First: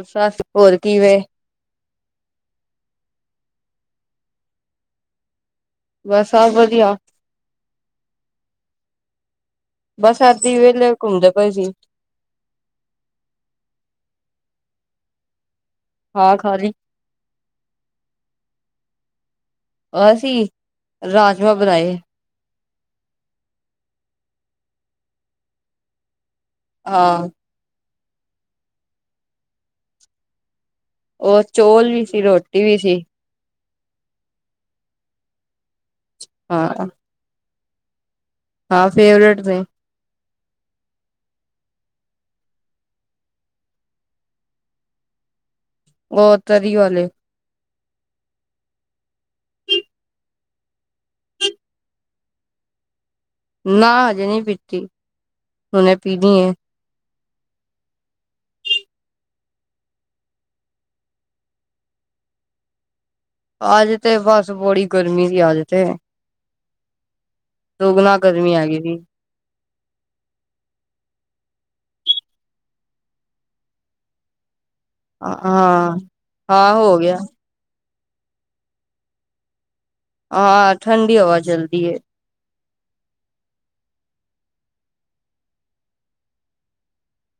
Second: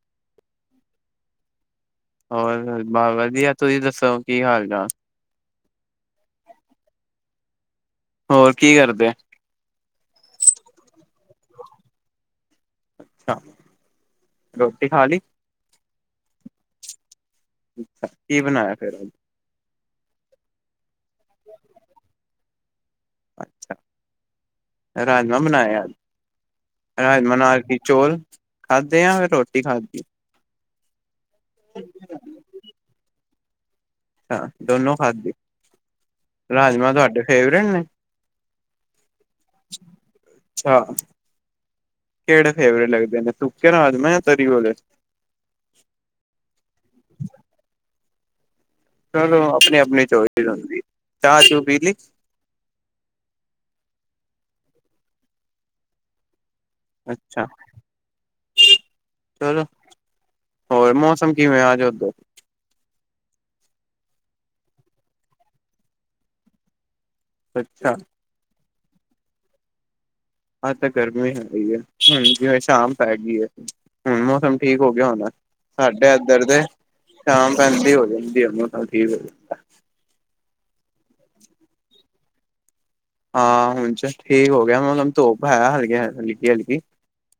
ਅੱਛਾ! ਹੋਰ ਕੀ ਵੇੇ? ਹੋਰ ਬਸ ਵਧੀਆ, ਤੁਹੀ ਦੱਸੋ ਕੀ ਹਾਲ-ਚਾਲ? ਬਸ ਸਭ ਵਧੀਆ। ਹੋਰ ਕੀ ਕਰਦੇ? ਬਸ ਏਦੀ ਵੇਲੇਂ, ਘੁੰਮਦੇ ਪਏ ਸੀ। ਅੱਛਾ, ਰੋਟੀ ਖਾਲੀ? ਹਾਂ, ਖ਼ਾਲੀ। ਅੱਛਾ, ਕੀ ਬਣਾਇਆ ਫੇਰ ਅੱਜ? ਅਸੀਂ, ਰਾਜਮਾਂ ਬਣਾਏ। ਅੱਛਾ, ਰਾਜਮਾਂ ਬਣਾਏ ਅੱਜ। ਹਾਂ ਰਾਜਮਾਂ ਨਾਲ਼ ਕੀ ਚੋਲ, ਖਾਧੇ ਆ ਯਾ ਰੋਟੀ ਖਾਧੀ? ਉਹ, ਚੋਲ ਵੀ ਸੀ, ਰੋਟੀ ਵੀ ਸੀ। ਅੱਛਾ, ਦੋਨੋ ਖਾਧੇ, ਹਾਂ ਰਾਜਮਾਂ ਤੁਹਾਡੇ ਫੇਵਰੇਟ ਨੇਂ? ਹਾਂ, ਫੇਵਰੇਟ ਨੇਂ। ਅੱਛਾ। ਕਿਹੜੇ ਫੇਵਰੇਟ ਲੱਗਦੇ ਨੇਂ, ਸੁੱਕੇ ਰਾਜਮਾਂ ਜਾਂ ਤਰੀ ਵਾਲੇ। ਓ ਤਰੀ ਵਾਲੇ। ਚਲੋ ਆਪਣੀ, ਆਪਣੀ ਚੋਇਸ ਹੁੰਦੀ, ਚਾਹ-ਚੂ ਪੀਲੀ? ਨਾਂ ਹਜੇ ਨਈਂ ਪੀਤੀ, ਹੁਨੇ ਪੀਣੀ ਐ। ਅੱਛਾ। ਚਲੋ, ਹੋਰ ਮੌਸਮ ਕਿਵੇਂ ਆ ਆਜ ਓਧਰ? ਆਜ ਤੇ ਬਸ ਬੜੀ ਗਰਮੀ ਸੀ, ਆਜ ਤੇ। ਅੱਛਾ ਦੁਗਣਾ ਗਰਮੀ ਹੈਗੀ ਈ ਸੀ। ਅੱਜ ਤਾਂ ਗਰਮੀ ਹੈਈ ਐ, ਹੁਣ ਜਿਵੇਂ ਸ਼ਾਮ ਪੈ ਗਈ ਐ, ਹੁਣ ਮੌਸਮ ਠੀਕ ਹੋ ਗਿਆ ਹੋਣਾ, ਹਾਂ ਸਾਡੇ ਏਧਰ ਤੇ, ਹਾਂ ਹੋ ਗਿਆ ਸ਼ਾਮ ਪੈਂਦੀ ਹੋ ਜਾਂਦੀ ਆ ਮੌਸਮ ਠੀਕ। ਆ, ਠੰਡੀ ਹਵਾ ਚੱਲਦੀ ਏ। ਹਾਂ ਹੁਣ ਚ' ਠੀਕ ਹੋ ਗਿਆ, ਹੁਣ ਮੌਸਮ ਧੁੱਪ ਹੈ ਆ ਹਲਕ, ਹਲਕੀ-ਹਲਕੀ।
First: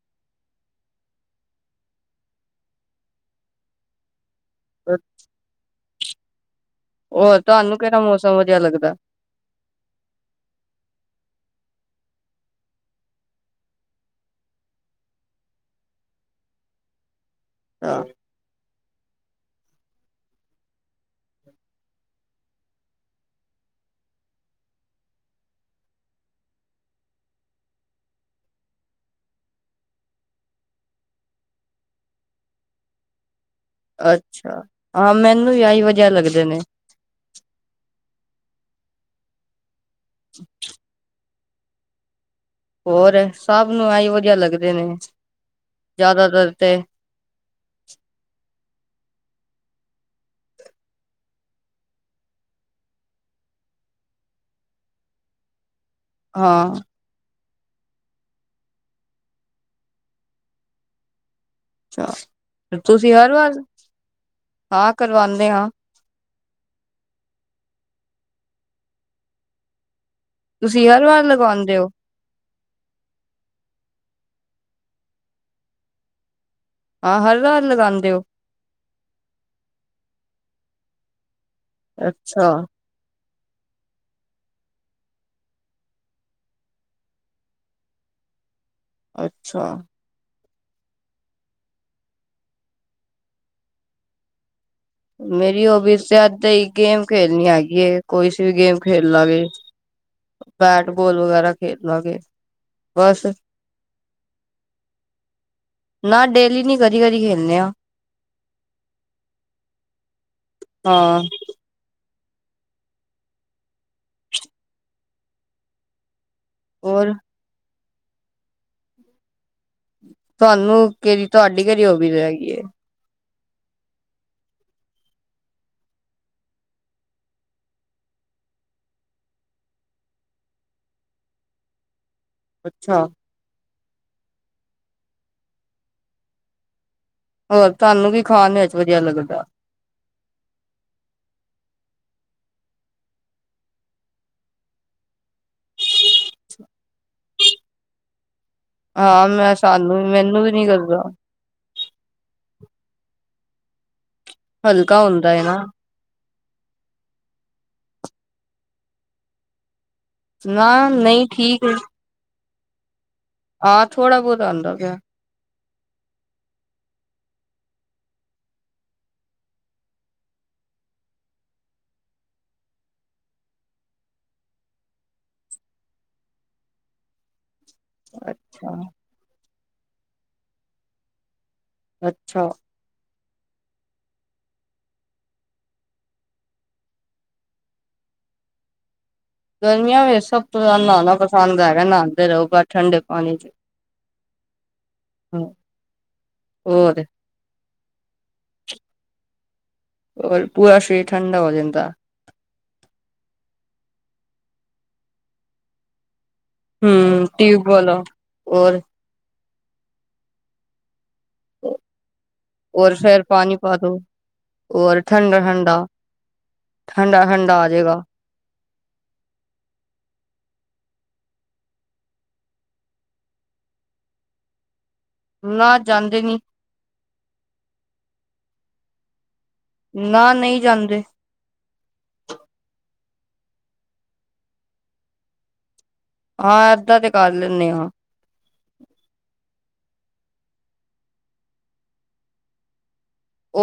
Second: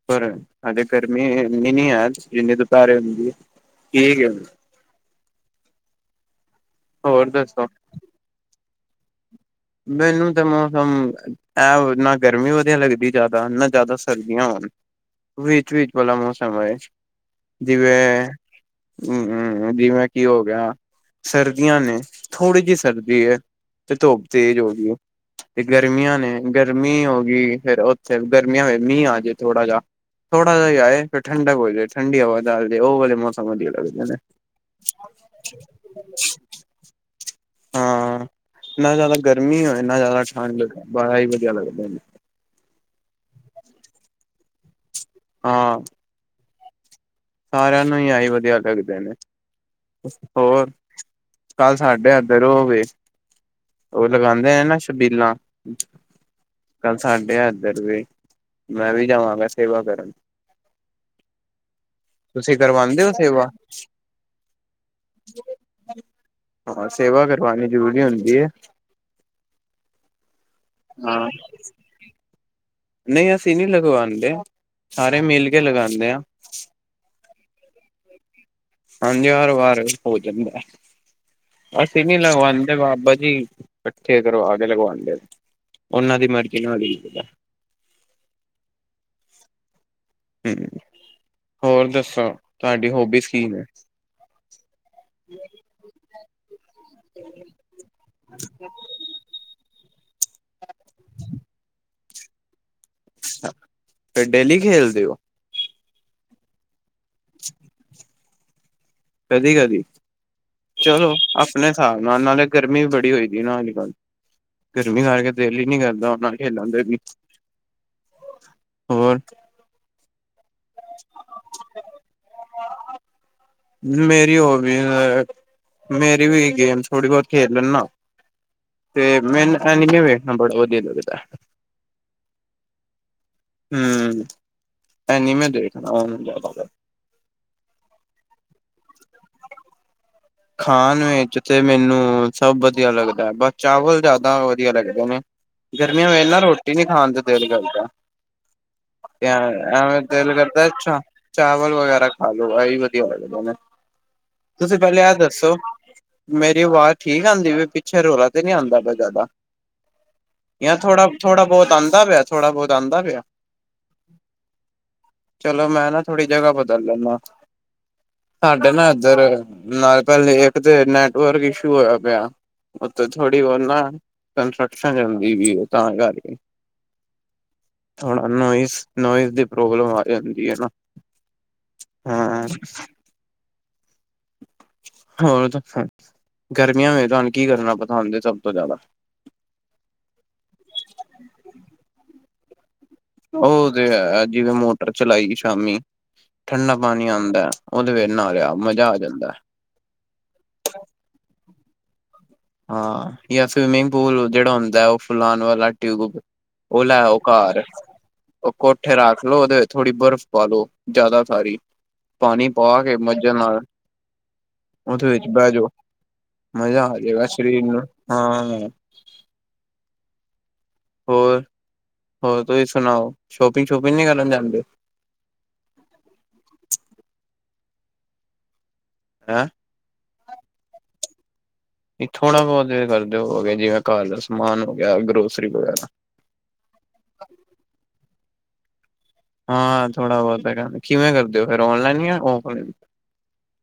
ਪਰ, ਆਡੇ ਗਰਮੀ ਐਨੀ ਨੀਂ ਐ, ਜਿੰਨੀ ਦੁਪਹਿਰੇ ਹੁੰਦੀ ਏ, ਠੀਕ ਆ ਅੱਛ! ਹੋਰ ਔਰ ਦੱਸੋ ਤੁਹਾਨੂੰ ਕਿਹੜਾ ਮੌਸਮ ਵਧੀਆ ਲੱਗਦਾ? ਮੈਨੂੰ ਤਾਂ ਮੌਸਮ, ਐ ਨਾਂ ਗਰਮੀ ਵਧੀਆ ਲੱਗਦੀ ਜਾਦਾ, ਨਾਂ ਜਾਦਾ ਸਰਦੀਆਂ ਹੋਨ। ਵਿਚ-ਵਿਚ ਵਾਲਾ ਮੌਸਮ ਹੋਵੇ, ਹਾਂ ਜਿਵੇਂ ਅਮ, ਜਿਵੇਂ ਕੀ ਹੋ ਗਿਆ ਸਰਦੀਆਂ ਨੇਂ, ਥੋੜ੍ਹੀ ਜੀ ਸਰਦੀ ਐ, ਤੇ ਧੁੱਪ ਤੇਜ਼ ਹੋ ਗਈ ਏ। ਤੇ ਗਰਮੀਆਂ ਨੇ, ਗਰਮੀ ਹੋ ਗਈ, ਫੇਰ ਉੱਥੇ ਗਰਮੀਆਂ ਹੋ ਮੀਂ ਆ ਜੇ ਥੋੜਾ ਜਾ। ਥੋੜਾ ਜਾ ਆਏ, ਫ਼ੇਰ ਠੰਡਕ ਹੋ ਜਾਏ ਠੰਢੀ ਹਵਾ ਉ ਵਾਲੇ ਮੌਸਮ ਵਧੀਆ ਲੱਗਦੇ ਨੇ ਅੱਛਾ, ਹਾਂ ਮੈਨੂੰ ਐਈ ਵਧੀਆ ਲੱਗਦੇ ਨੇਂ। ਨਾਂ ਜਾਦਾ ਗਰਮੀ ਹੋਏ, ਨਾਂ ਜਾਦਾ ਠੰਢਕ, ਬ ਐ ਈ ਵਧੀਆ ਲੱਗਦੇ ਨੇ। ਹੋਰ, ਸਭ ਨੂੰ ਐ ਈ ਵਧੀਆ ਲੱਗਦੇ ਨੇਂ। ਹਾਂ। ਜਾਦਾਤਰ ਤੇ। ਸਾਰਿਆਂ ਨੂੰ ਈ ਏਈ ਵਧੀਆ ਲੱਗਦੇ ਨੇ। ਹੋਰ, ਕੱਲ ਸਾਡੇ ਐਦਰ ੳਵੇ। ਉ ਲਗਾਨਦੇ ਐ ਨਾ ਛਬੀਲਾਂ ਹਾਂ ਕੱਲ ਸਾਡੇ ਏਧਰ ਵੀ, ਮੈਂ ਵੀ ਜਾਵਾਂਗਾ ਸੇਵਾ ਕਰਨ। ਅੱਛਾ ਤੁਸੀਂ ਕਰਵਾਂਦੇ ੳ ਤੁਸੀਂ ਹਰ ਸੇਵਾ? ਵਾਰ ਹਾਂ ਕਰਵਾਉਂਦੇ ਹਾਂ ਹਾਂ, ਸੇਵਾ ਕਰਵਾਨੀ ਜ਼ਰੂਰੀ ਹੁੰਦੀ ਏ। ਤੁਸੀਂ ਹਰ ਵਾਰ ਲਗਾਉਂਦੇ ੳ। ਨਈ ਅਸੀਂ ਨੀ ਲਗਵਾਂਦੇ, ਸਾਰੇ ਮਿਲ ਕੇ ਲਗਾਂਦੇ ਆਂ। ਹਾਂ ਹਰਵਾਰ ਲਗਾਂਦੇ ਉ। ਹਾਂਜੀ ਹਰ ਵਾਰ ਹੋ ਜਾਂਦੈ, ਅਸੀਂ ਨੀ ਅੱਛਾ ਲਗਵਾਂਦੇ ਬਾਬਾ ਜੀ ਕਠੇ ਕਰਵਾ ਕੇ ਲਗਵਾਦੇ, ਉਨਾਂ ਦੀ ਮਰਜ਼ੀ ਨਾਲ ਈ ਹੁੰਦਾ। ਅੱਛਾ ਹੂੰ, ਹੋਰ ਦੱਸੋ ਤੁਹਾਡੀ ਹੋਬੀਜ਼ ਕੀ ਨੇ। ਮੇਰੀ ਹੋਵੀਜ਼ ਵੀ ਏਦਾ ਈ ਗੇਮ ਖੇਲਨੀ ਹੈਗੀ ਏ, ਕੋਈ ਸੀ ਵੀ ਗੇਮ ਖੇਲ ਲਾਂਗੇ। ਬੈਟ ਬੋਲ ਵਗੈਰਾ ਖੇਡ ਲਾਂਗੇ ਬਸਵ ਤੇ ਡੇਲੀ ਖੇਲਦੇ ੳ। ਨਾ ਡੇਲੀ ਨੀ ਕਦੀ ਕਦੀ ਖੇਲਨੇ ਆ। ਕਦੀ-ਕਦੀ ਚਲੋ ਹਾਂ ਆ ਅਪਨੇ ਸਾਬ ਨਾਲ, ਨਾਲੇ ਗਰਮੀ ਵੀ ਬੜੀ ਹੋਈਦੀ ਏ ਅਜ ਕੱਲ ਗਰਮੀ ਕਰਕੇ ਦੇਲ ਈ ਨੀ ਕਰਦਾ ਖੇਲਨ ਤੇ ਵੀ। ਹੋਰ ਹੋਰ ਤੁਹਾਨੂੰ ਕੇਰੀ ਤੁਹਾਡੀ ਕੇੜੀ ਹੋਬੀਜ਼ ਹੇਗੀ ਏ। ਮੇਰੀ ਹੋਬੀਜ਼ ਏ ਮੇਰੀ ਵੀ ਏ ਗੇਮ ਥੋੜੀ ਬੋਤ ਖੇਲ ਲੈਨਾ। ਤੇ ਮੈਨੂ ਐਨੀਮੇ ਵੇਖਨਾ ਬੜਾ ਵਧੀਆ ਲੱਗਦੈ। ਅੱਛਾ। ਹੂੰ, ਏਨੀਮੇ ਦੇਖਦਾ ਵਾ ਮੈਂ ਜਾਦਾਤਰ। ਹੋਰ ਤੁਆਨੂੰ ਕੀ ਖਾਣ ਵੇਚ ਵਧੀਆ ਲੱਗਦਾ। ਖਾਣ ਵੇਚ ਤੇ ਮੈਨੂੰ ਸਭ ਵਧੀਆ ਲੱਗਦੈ, ਬਸ ਚਾਵਲ ਜਾਦਾ ਵਧੀਆ ਲੱਗਦੇ ਨੇ। ਗਰਮੀਆਂ ਵੋਚ ਨਾ ਰੋਟੀ ਨੀ ਖਾਨ ਤੇ ਦੇਲ ਕਰਦਾ। ਹਾਂ ਐਂ ਮੈਂ ਸਾਨੂੰ ਐਂਵੇ ਦੇਲ ਮੈਨੂੰ ਵੀ ਨੀ ਕਰਦੈ ਅੱਛਾ। ਕਰਦਾ ਚਾਵਲ ਵਗੈਰਾ ਖਾ ਲੋ ਏਈ ਵਧੀਆ ਲੱਗਦੇ ਨੇ, ਤੁਸੀਂ ਪੈਲੇ ਹਲਕਾ ਐ ਹੁੰਦਾ ਦੱ ਹੈ ਨਾ। ਮੇਰੀ ਆਵਾਜ਼ ਠੀਕ ਆਂਦੀ ਪਈ ਵੇ, ਪਿੱਛੇ ਰੌਲਾ ਤੇ ਨੀ ਆਂਦਾ ਪਆ ਜਾਦਾ। ਯਾਂ ਨਾ ਨਹੀਂ ਥੋੜਾ-ਥੋੜਾ ਠੀਕ ਬੋਤ ਹੈ, ਆਂਦਾ ਪਿਆ, ਥੋੜਾ ਬੋਤ ਆਦਾ ਪਿਐ। ਹਾਂ ਥੋੜਾ ਬਹੁਤ ਆਉਂਦਾ ਪਿਆ ਚਲੋ ਮੈਂ ਨਾ ਥੋੜ੍ਹੀ ਜਗ੍ਹਾ ਬਦਲ ਲੈਂਦਾ, ਸਾਡੇ ਨਾ ਇੱਧਰ ਪਹਿਲੇ ਇੱਕ ਤੇ, ਨੈਟਵਰਕ ਇਸ਼ੂ ਹੋਇਆ ਪਿਆ। ਉਥੇ ਥੋੜ੍ਹੀ ਉਹ ਨਾ, ਕੰਸਟਰਕਸ਼ਨ ਚਲਦੀ ਪਈ ਤਾਂ ਕਰਕੇ। [inaudible] ਥੋੜਾ ਅੱਛਾ। ਨੋਇਜ਼-ਨੋਇਜ਼ ਦੀ, ਪ੍ਰੋਬਲਮ ਆ ਜਾਂਦੀ ਹੈ ਨਾ। ਹਾਂ ਅੱਛਾ। ਹੋਰ, ਗਰਮੀਆਂ ਵਿੱਚ ਤੁਹਾਨੂੰ ਕੀ ਕਰਨਾ ਪਸੰਦ ਹੈ ਸਭ ਤੋਂ ਜ਼ਿਆਦਾ? ਗਰਮੀਆਂ ਵਿੱਚ ਸਬ ਤੋਂ ਨਹਾਉਣਾ ਪਸੰਦ ਹੈਗਾ, ਨਹਾਉਦੇ ਰਹੋ ਠੰਡੇ ਪਾਣੀ ਚ। ਉਹ ਤੇ ਹੈ, ਜਿਵੇਂ ਮੋਟਰ ਚਲਾਈ ਸ਼ਾਮੀ ਠੰਡਾ ਹੋਰ ਪਾਣੀ ਆਉਂਦਾ, ਉਹਦੇ ਵਿਚ ਨਹਾ ਲਿਆ, ਮਜ਼ਾ ਆ ਜਾਂਦਾ ਹੈ। ਹੋਰ, ਪੂਰਾ ਸ਼ਰੀਰ ਠੰਡਾ ਹੋ ਜਾਂਦਾ ਹੈ। ਹਾਂ, ਜਾਂ ਸਵੀਮਿੰਗ ਪੂਲ ਜਿਹੜਾ ਹੁੰਦਾ ਹੈ ਉਹ, ਫੁਲਾਉਣ ਵਾਲਾ ਟਿਊਬ ਉਹ ਲੈ ਆਉ ਹਮ ਘਰ, ਟਿਊਬਵੈਲ ਉਹ ਔਰ ਕੋਠੇ ਰੱਖ ਲਓ ਉਹਦੇ ਵਿੱਚ ਥੋੜ੍ਹੀ ਬਰਫ਼ ਪਾਲੋ ਜ਼ਿਆਦਾ ਸਾਰੀ, ਪਾਣੀ ਪਾ ਔਰ ਕੇ ਫੇਰ ਮੱਜਾ ਪਾਣੀ ਨਾਲ ਪਾ ਦੋ ਔਰ ਉਹਦੇ ਵਿੱਚ ਠੰਡਾ ਬਹਿ ਜਾਓ, ਠੰਡਾ ਮਜ਼ਾ ਆ ਠੰਡਾ ਜਾਏਗਾ ਠੰਡਾ ਸ਼ਰੀਰ ਆ ਨੂੰ, ਜਾਏਗਾ। ਹਾਂ। ਹੋਰ, ਹੋਰ ਤੁਸੀਂ ਸੁਣਾਓ, ਸ਼ੋਪਿੰਗ-ਸ਼ੋਪਿੰਗ ਨਹੀਂ ਕਰਨ ਜਾਂਦੇ ਹੋ? ਨਾ, ਜਾਂਦੇ ਨੀ। ਹੈਂ? ਨਾ, ਨਹੀਂ ਜਾਂਦੇ। ਥੋੜ੍ਹਾ ਬਹੁਤ ਕਰਦੇ ਹੋਗੇ, ਜਿਵੇਂ ਘਰ ਦਾ ਸਮਾਨ ਹੋ ਗਿਆ, ਗਰੋਸਰੀ ਵਗੈਰਾ ਹਾਂ, ਏਦਾਂ ਤੇ ਕਰ ਲੈਂਦੇ ਹਾਂ। ਹਾਂ ਥੋੜਾ ਬਹੁਤ ਹੈ ਕਹਿੰ, ਕਿਵੇਂ ਕਰਦੇ ਹੋ ਫਿਰ ਔਨਲਾਈਨ ਜਾਂ ਔਫਲਾਈਨ?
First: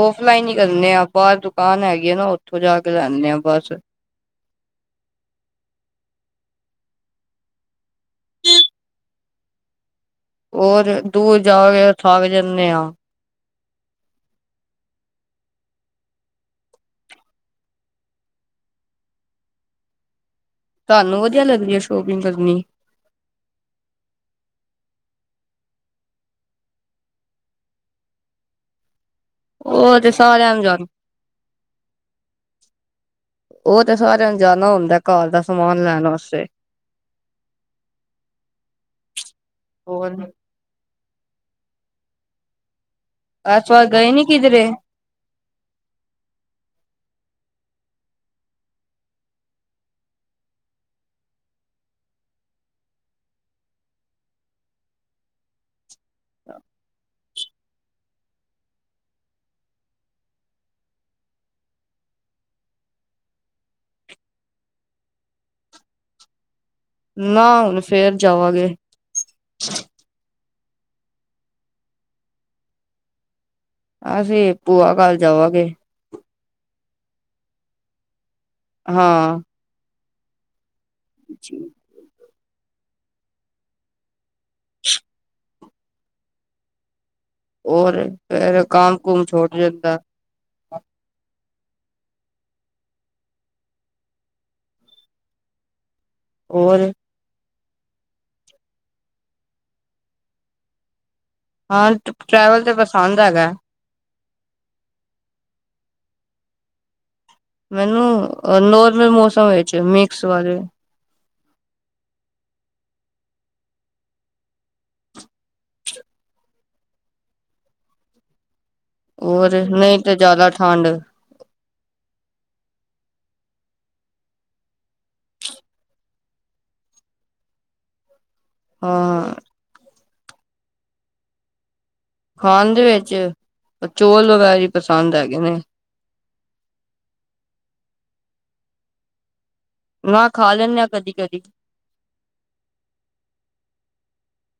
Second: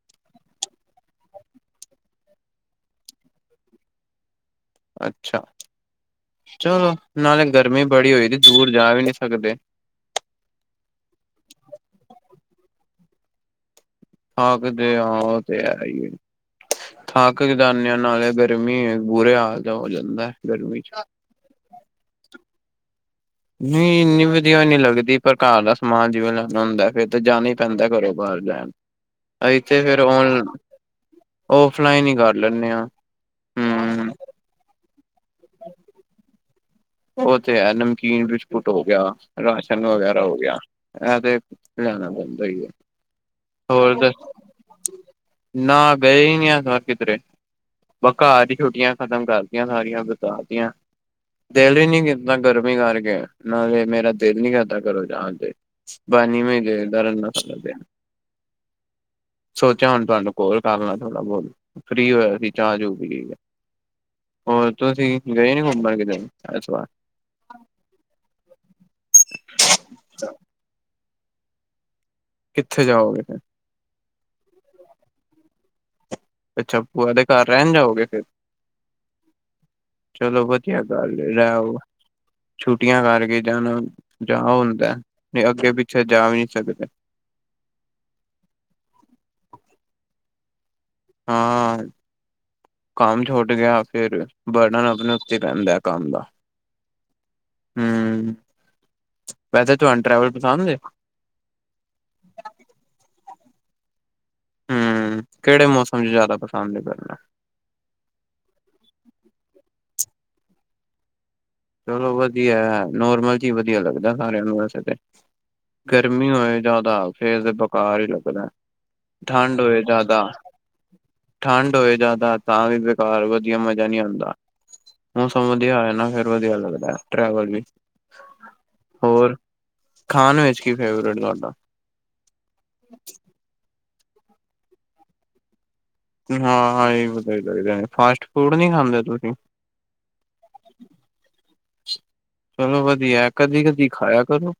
ਔਫਲਾਈਨ ਹੀ ਕਰਨੇ ਆ, ਬਾਹਰ ਦੁਕਾਨ ਹੈਗੀ ਆ ਨਾ, ਉੱਥੋਂ ਜਾ ਕੇ ਲੈਂਦੇ ਆ ਬਸ। ਅੱਛਾ, ਚਲੋ ਨਾਲੇ ਗਰਮੀ ਬੜੀ ਹੋਈ, ਦੂਰ ਜਾ ਵੀ ਨਹੀਂ ਸਕਦੇ। ਹੋਰ, ਦੂਰ ਜਾ ਕੇ ਥੱਕ ਜਾਂਦੇ ਹਾਂ। ਹਾਂ, ਕਿਦੇ ਹਾਂ, ਉਹ ਤੇ ਹੈ ਹੀ। ਥਾਕ ਤੇ ਜਾਨੇ ਆ, ਨਾਲੇ ਗਰਮੀ, ਬੁਰੇ ਹਾਲ ਦਾ ਹੋ ਜਾਂਦਾ ਹੈ। ਤੁਹਾਨੂੰ ਵਧੀਆ ਲੱਗਦੀ ਹੈ, ਸ਼ੋਪਿੰਗ ਕਰਨੀ? ਨਹੀਂ ਇੰਨੀ ਵਧੀਆ ਨੀ ਲੱਗਦੀ, ਪਰ ਘਰ ਦਾ ਸਮਾਨ ਜਿਵੇਂ ਲੈਣਾ ਹੁੰਦਾ, ਫੇਿਰ ਤਾਂ ਜਾਣਾ ਹੀ ਪੈਂਦਾ ਘਰੋਂ ਬਾਹਰ ਲੈਣ। ਇੱਥੇ ਫੇਿਰ ਉਹ ਤੇ ਆਉਣ ਸਾਰਿਆਂ ਨੂੰ ਜਾਣ ਔਫਲਾਈਨ ਹੀ ਕਰ ਲੈਂਦੇ ਹਾਂ, ਉਹ ਤੇ ਹਮ। ਸਾਰਿਆਂ ਨੂੰ ਜਾਣਾ ਹੁੰਦਾ, ਘਰ ਦਾ ਸਮਾਨ ਲੈਣ ਵਾਸਤੇ। ਉਹ ਤੇ ਹੈ, ਨਮਕੀਨ-ਬਿਸਕੁਟ ਹੋ ਗਿਆ, ਰਾਸ਼ਨ ਹੋਰ ਵਗੈਰਾ ਹੋ ਗਿਆ। ਐ ਤੇ, ਲਿਆਣਾ ਪੈਂਦਾ, ਸਹੀ ਏ। ਐਸ ਵਾਰ ਗਏ ਨੀ ਕਿਧਰੇ? ਨਾ ਗਏ ਹੀ ਨਹੀਂ, ਐਸ ਵਾਰ ਕਿਧਰੇ। ਬ ਕਾਰ ਹੀ ਛੁੱਟੀਆਂ ਖਤਮ ਕਰਦੀਆਂ, ਸਾਰੀਆਂ ਬਤਾ ਤਿਆਂ। ਦਿਲ ਹੀ ਨੀ ਕੀਤਾ ਗਰਮੀ ਕਰਕੇ, ਨਾਲੇ ਮੇਰਾ ਦਿਲ ਨੀ ਕਰਦਾ ਕਰੋ ਜਾਣ ਤੇ। ਪਾਣੀ ਮੈਂ ਗੇਰਦਾ ਰਹਿੰਦਾ ਸੋਚਿਆ ਹੁਣ ਤੁਹਾਨੂੰ ਕੋਲ ਕਰਨਾ, ਥੋੜਾ ਬਹੁਤ। ਫ੍ਰਰੀ ਹੋਇਆ ਸੀ ਚਾਹ-ਚੂ ਪੀ ਕੇ, ਹੋਰ ਤੁਸੀਂ ਗਏ ਨੀ ਘੁੰਮਣ ਕਿਤੇ? ਐਸ ਵਾਰ ਨਾ, ਹੁਣ ਫੇਰ ਜਾਵਾਂਗੇ। ਕਿੱਥੇ ਜਾਓਗੇ? ਅਸੀਂ, ਭੂਆ ਕਰ ਜਾਵਾਂਗੇ। ਅੱਛਾ, ਭੂਆ ਦੇ ਘਰ ਰਹਿਣ ਜਾਓਗੇ ਫਿਰ ਹਾਂ। ਚਲੋ ਵਧੀਆ ਗੱਲ ਰਹਿ ਆਓ, ਛੁੱਟੀਆਂ ਕਰਕੇ ਜਾਣਾ ਜਾ ਹੁੰਦਾ ਨਹੀਂ ਅੱਗੇ ਪਿੱਛੇ ਜਾ ਵੀ ਨਹੀਂ ਸਕਦੇ। ਔਰ ਫੇਰ ਕਾਮ- ਕੁੁੰਮ ਛੋਟ ਈ ਦਿਤਾ। ਹਾਂ। ਕੰਮ ਛੁੱਟ ਗਿਆ ਫੇਿਰ ਬਟਣਨ ਆਪਣੇ ਉੱਤੇ ਪੈਦਾਂ ਕੰਮ ਦਾ ਹੋਰ ਹਮ, ਵੈਸੇ ਤੁਹਾਨੂੰ ਟਰੈਵਲ ਪਸੰਦ ਏ। ਹਾਂ, ਟਰੈਵਲ ਤੇ ਪਸੰਦ ਹੈਗਾ। ਹਮ, ਕਿਹੜੇ ਮੌਸਮ ਚ ਜ਼ਿਆਦਾ ਪਸੰਦ ਐ ਕਰਨਾ। ਮੈਨੂੰ ਨੋਰਮਲ ਮੌਸਮ ਵਿੱਚ ਮਿਕਸ ਵਾਲੇ। ਚਲੋ ਵਧੀਆ, ਨੋਰਮਲ ਚ ਵਧੀਆ ਲੱਗਦਾ ਸਾਰਿਆਂ ਨੂੰ ਵੈਸੇ ਤੇ ਗਰਮੀ ਹੋਏ ਜਾਂਆਦਾ ਫੇ ਤੇ ਬੇਕਾਰ ਈ ਲੱਗਨਾ। ਹੋਰ, ਨਹੀਂ ਤੇ ਜ਼ਿਆਦਾ ਠੰਡ ਠੰਡ ਹੋਏ ਜ਼ਿਆਦਾ ਤਾਂ ਵੀ ਬੇਕਾਰ ਵਧੀਆ ਮਜ਼ਾ ਨਈ ਆਂਦਾ, ਮੌਸਮ ਵਧੀਆ ਹੋਏ ਨਾ ਫਿਰ ਵਧੀਆ ਲੱਗਦਾ ਟੈਵਲ ਵੀ, ਹਾਂ ਹੋਰ ਖਾਣ ਵਿੱਚ ਕੀ ਫੇਵਰੇਟ ਤੋਡਾ ਖਾਣ ਦੇ ਵਿੱਚ ਅ ਚੋਲ ਵਗੈਰਾ ਈ ਪਸੰਦ ਹੈਗੇ ਨੇ। ਹੁ ਹੁ, ਹਾ ਇਹ ਵਦੀਆ ਲਗਦਾ, ਫਾਸਟ- ਫੂਡ ਨੀ ਖਾਂਦੇ ਤੁਸੀਂ। ਮ ਖਾ ਲੈਂਦੇ ਆ ਕਦੀ- ਕਦੀ ਚਲੋ ਵਧੀਆ, ਕਦੀ- ਕਦੀ ਖਾਇਆ ਕਰੋ।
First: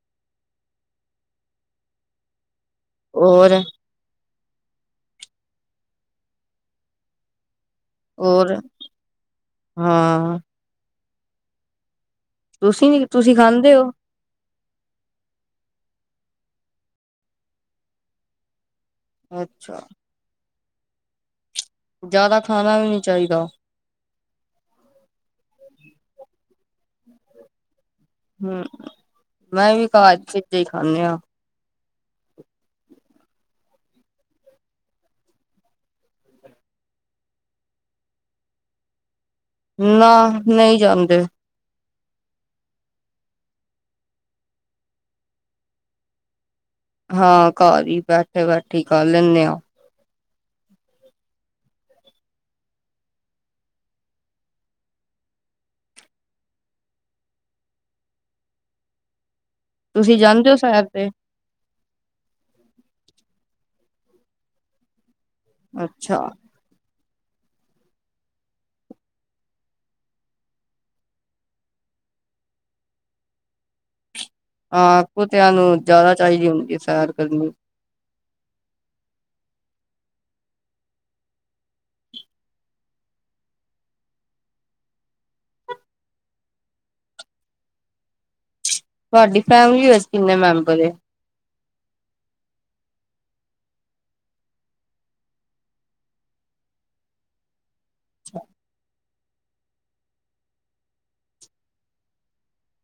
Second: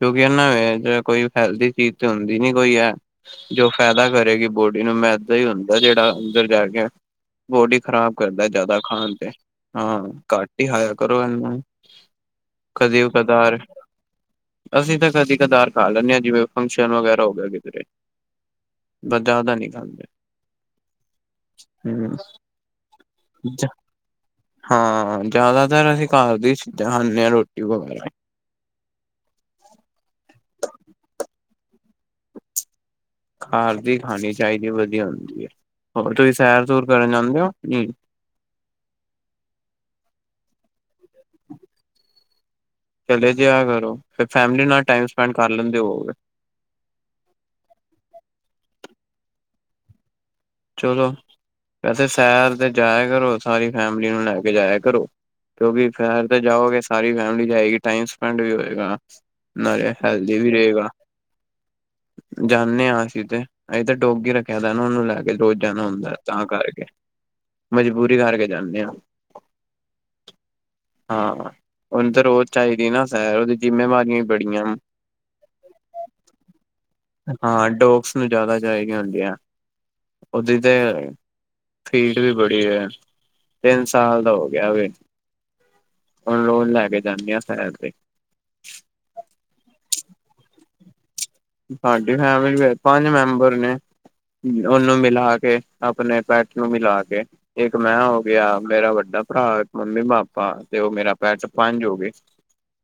ਕਿਉਂਕਿ ਇਹਨਾਂ ਵੇਚ ਕੋਈ ਹੈਲਦੀ ਚੀਜ਼ ਤੇ ਹੁੰਦੀ ਨੀ ਕੋਈ ਐ। ਹੋਰ ਜੋ ਫਾਇਦਾ ਕਰੇਗੀ ਬੋਡੀ ਨੂੰ, ਮੈਦਾ ਈ ਹੁੰਦਾ ਜਿਹੜਾ ਅੰਦਰ ਜਾ ਕੇ ਬੋਡੀ ਖ਼ਰਾਬ ਕਰਦਾ ਹੋਰ ਜ਼ਿਆਦਾ ਖਾਣ ਤੇ, ਹਾਂ ਘੱਟ ਹਾਆ ਕਰੋ ਇਹਨੂੰ, ਤੁਸੀਂ ਨੀ ਕਦੇਓ ਤੁਸੀਂ -ਕਦਾਰ ਖਾਂਦੇ ਹੋ ਅਸੀਂ ਤਾਂ ਕਦੀ -ਕਧਾਰ ਖਾ ਲੈਂਦੇ ਆ, ਜਿਵੇਂ ਫੰਕਸ਼ਨ ਵਗੈਰਾ ਹੋ ਗਿਆ ਕਿਧਰੇ ਬਦਾਦਾ ਨੀ ਅੱਛਾ ਖਾਦੇ। ਜਿਆਦਾ ਖਾਣਾ ਵੀ ਨੀ ਚਾਹੀਦਾ। ਹਾਂ ਜ਼ਿਆਦਾਤਰ ਅਸੀਂ ਘਰ ਦੀ ਚੀਜ਼ਾਂ ਖਾਂਦੇ ਆ ਰੋਟੀ ਵਗੈਰਾ। ਹਮ, ਮੈਂ ਵੀ ਘਰ ਦੇ ਭੇਜੇ ਈ ਖਾਂਨੇ ਆ। ਘਰ ਦੀ ਖਾਣੀ ਚਾਹੀਦੀ ਵਧੀਆ ਹੁੰਦੀ ਐ, ਹੋਰ ਤੁਸੀਂ ਸੈਰ- ਸੂਰ ਕਰਨ ਜਾਂਦੇ ਔ। ਹਮ ਨਾ ਨਈ ਜਾਂਦੇ। ਚਲੇ ਜਾਇਆ ਕਰੋ, ਫਿਰ ਫੈਮਿਲੀ ਨਾਲ ਟਾਈਮ ਸਪੈਂਡ ਕਰ ਲੈਂਦੇ ਹੋਅਗੇ। ਹਾਂ, ਘਰ ਈ ਬੈਠੇ, ਬੈਠੀ ਕਰ ਲੈਂਨੇ ਆ। ਚਲੋ, ਵੈਸੇ ਸੈਰ ਤੇ ਜਾਇਆ ਕਰੋ, ਸਾਰੀ ਫੈਮਿਲੀ ਨੂੰ ਲੈ ਕੇ ਜਾਇਆ ਕਰੋ। ਕਿਉਂਕਿ ਫੈਰ ਤਾਂ ਜਾਓਗੇ, ਸਾਰੀ ਫੈਮਿਲੀ ਜਾਏਗੀ, ਟਾਈਮ ਸਪੈਂਡ ਵੀ ਹੋਏਗਾ। ਨਾਲੇ ਤੁਸੀਂ ਹੈਲਦੀ ਵੀ ਜਾਂਦੇ ਹੋ ਸੈਰ ਰਹੇਗਾ। ਤੇ ਜਾਂਨੇ ਆ ਅਸੀਂ ਤੇ, ਅਸੀ ਤੇ ਡੋਗੀ ਰੱਖਿਆ ਦਾ ਨਾ ਉਹਨੂੰ ਲੈ ਰੋਜ਼ ਜਾਣਾ ਹੁੰਦਾ ਅੱਛਾ ਤਾਂ ਕਰਕੇ, ਮਜਬੂਰੀ ਕਰਕੇ ਜਾਂਨੇ ਆ। ਹਾਂ, ਉਹਨ ਤਾਂ ਰੋਜ਼ ਚਾਹੀਦੀ ਨਾ ਸੈਰ, ਉਹਦੀ ਜਿੰਮੇਵਾਰੀ ਹਾਂ ਕੁਤਿਆਂ ਨੂੰ ਜ਼ਿਆਦਾ ਚਾਹੀਦੀ ਹੁੰਦੀ ਏ ਸੈਰ ਕਰਨੀ। ੜਅ ਡੋਗਸ ਨੂੰ ਜ਼ਿਆਦਾ ਚਾਹੀਦੀਆਂ ਹੁੰਦੀਆਂ। ਉਹਦੀ ਤੇ ਫੀਡ ਵੀ ਬੜੀ ਏ, ਤਿੰਨ ਸਾਲ ਦਾ ਹੋ ਗਿਆ ਵੇ। ਹੁਣ ਰੋਜ਼ ਲੈ ਕੇ ਜਾਂਨੇ ਆ ਸੈਰ ਤੇ। ਤੁਹਾਡੀ ਫੈਮਿਲੀ ਵੈਸੇ ਕਿੰਨੇ ਮੈਂਬਰ ਏ? ਸਾਡੀ ਫੈਮਿਲੀ ਵਿੱਚ ਪੰਜ ਮੈਂਬਰ ਨੇ। ਉਹਨੂੰ ਮਿਲਾ ਕੇ, ਆਪਣੇ ਪੈੱਟ ਨੂੰ ਮਿਲਾ ਕੇ। ਇੱਕ ਮੈਂ ਹੋ ਗਿਆ, ਮੇਰਾ ਵੱਡਾ ਭਰਾ, ਇੱਕ ਮੰਮੀ-ਪਾਪਾ ਤੇ ਉਹ ਮੇਰਾ ਪੈਟ ਪੰਜ ਹੋ ਗਏ।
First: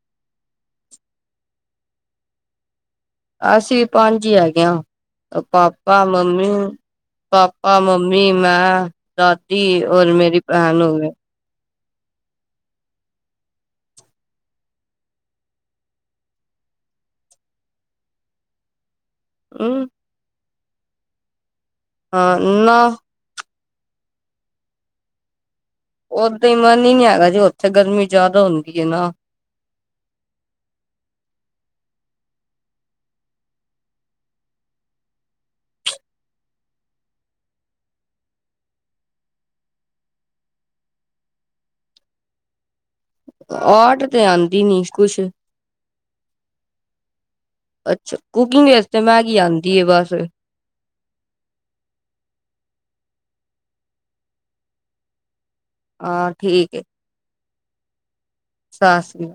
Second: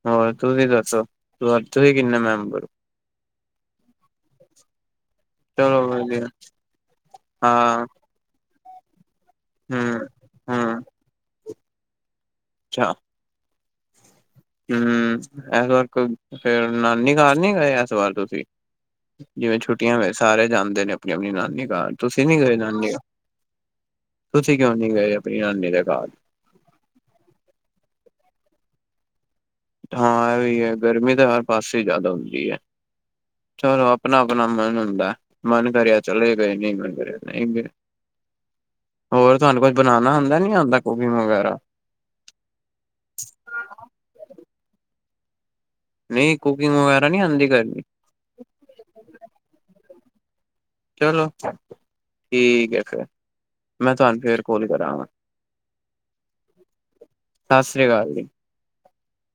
ਹੋਰ ਤੁਸੀਂ ਦੱਸੋ, ਤੁਸੀਂ ਕਿੰਨੇ ਮੈਂਬਰ ਓ। ਅਸੀਂ ਪੰਜ ਈ ਹੈਗੇ ਆ ਚਲੋ ਪਾਪਾ ਵਧੀਆ ਮੰਮੀ, ਪਾਪਾ ਹਾਂ ਮੰਮੀ। ਮੰਮੀ, ਮੈਂ, ਦਾਦੀ ਹਮ ਔਰ ਮੇਰੀ ਹਮ ਭੈਣ ਹੋਗੇ। ਅੱਛਾ। ਹੂੰ-ਹੂੰ, ਇਸ ਵਾਰ ਕੋ ਫੇਰ ਨਾਨੀ ਘਰ ਨੀ ਗਏ ਇਸ ਵਾਰ ਤੁਸੀਂ? ਜਿਵੇਂ ਹਮ ਛੁੱਟੀਆਂ ਹੋ ਸਾਰੇ ਜਾਂਦੇ ਨੇ ਆਪਣੀ-ਆਪਣੀ ਨਾਨੀ ਘਰ। ਤੁਸੀਂ ਹਾਂ ਨੀ ਗਏ ਨਾ ਨਾਨੀ, ਤੁਸੀਂ ਕਿਉਂ ਨੀ ਗਏ ਆਪਣੀ ਨਾਨੀ ਦੇ ਘਰ? ਓਦਾਂ ਹੀ ਮਨ ਹੀ ਨੀ ਹੈਗਾ ਜੇ ਉੱਥੇ ਗਰਮੀ ਜਿਆਦਾ ਹੁੰਦੀ ਏ ਨਾ। ਹਾਂ ਇਹ ਵੀ ਹੈ ਗਰਮੀ ਤਾਂ ਹਰ ਪਾਸੇ ਜ਼ਿਆਦਾ ਹੁੰਦੀ ਐ। ਚਲੋ ਆਪਣਾ-ਆਪਣਾ ਮਨ ਹੁੰਦਾ। ਮਨ ਕਰਿਆ ਚਲੇ ਗਏ ਨਹੀਂ ਮਨ ਕਰਿਆ ਨਹੀਂ ਗਏ। ਹੋਰ ਤੁਹਾਨੂੰ ਕੁਛ ਬਣਾਣਾ ਆਂਦਾ ਨੀ ਆਂਦਾ ਕੁਕਿੰਗ ਵਗੈਰਾ? ਆਰਟ ਤੇ ਆਂਦੀ ਨੀ ਕੁਛ। ਨਹੀਂ ਕੁਕਿੰਗ ਵਗੈਰਾ ਨੀ ਆਂਦੀ ਕਰਨੀ? ਅੱਛਾ ਕੁਕਿੰਗ ਵਸਤੇ ਮੈਗੀ ਆਂਦੀ ਏ ਬਸ। ਚਲੋ, ਠੀਕ ਐ, ਮੈਂ ਤੁਹਾਨੂੰ ਫੇਰ ਕੋਲ ਕਰਾਂਗਾ। ਹਾਂ ਠੀਕ ਏ। ਸਤਿ ਸ਼੍ਰੀ ਅਕਾਲ ਜੀ। ਸਾਸਰੀ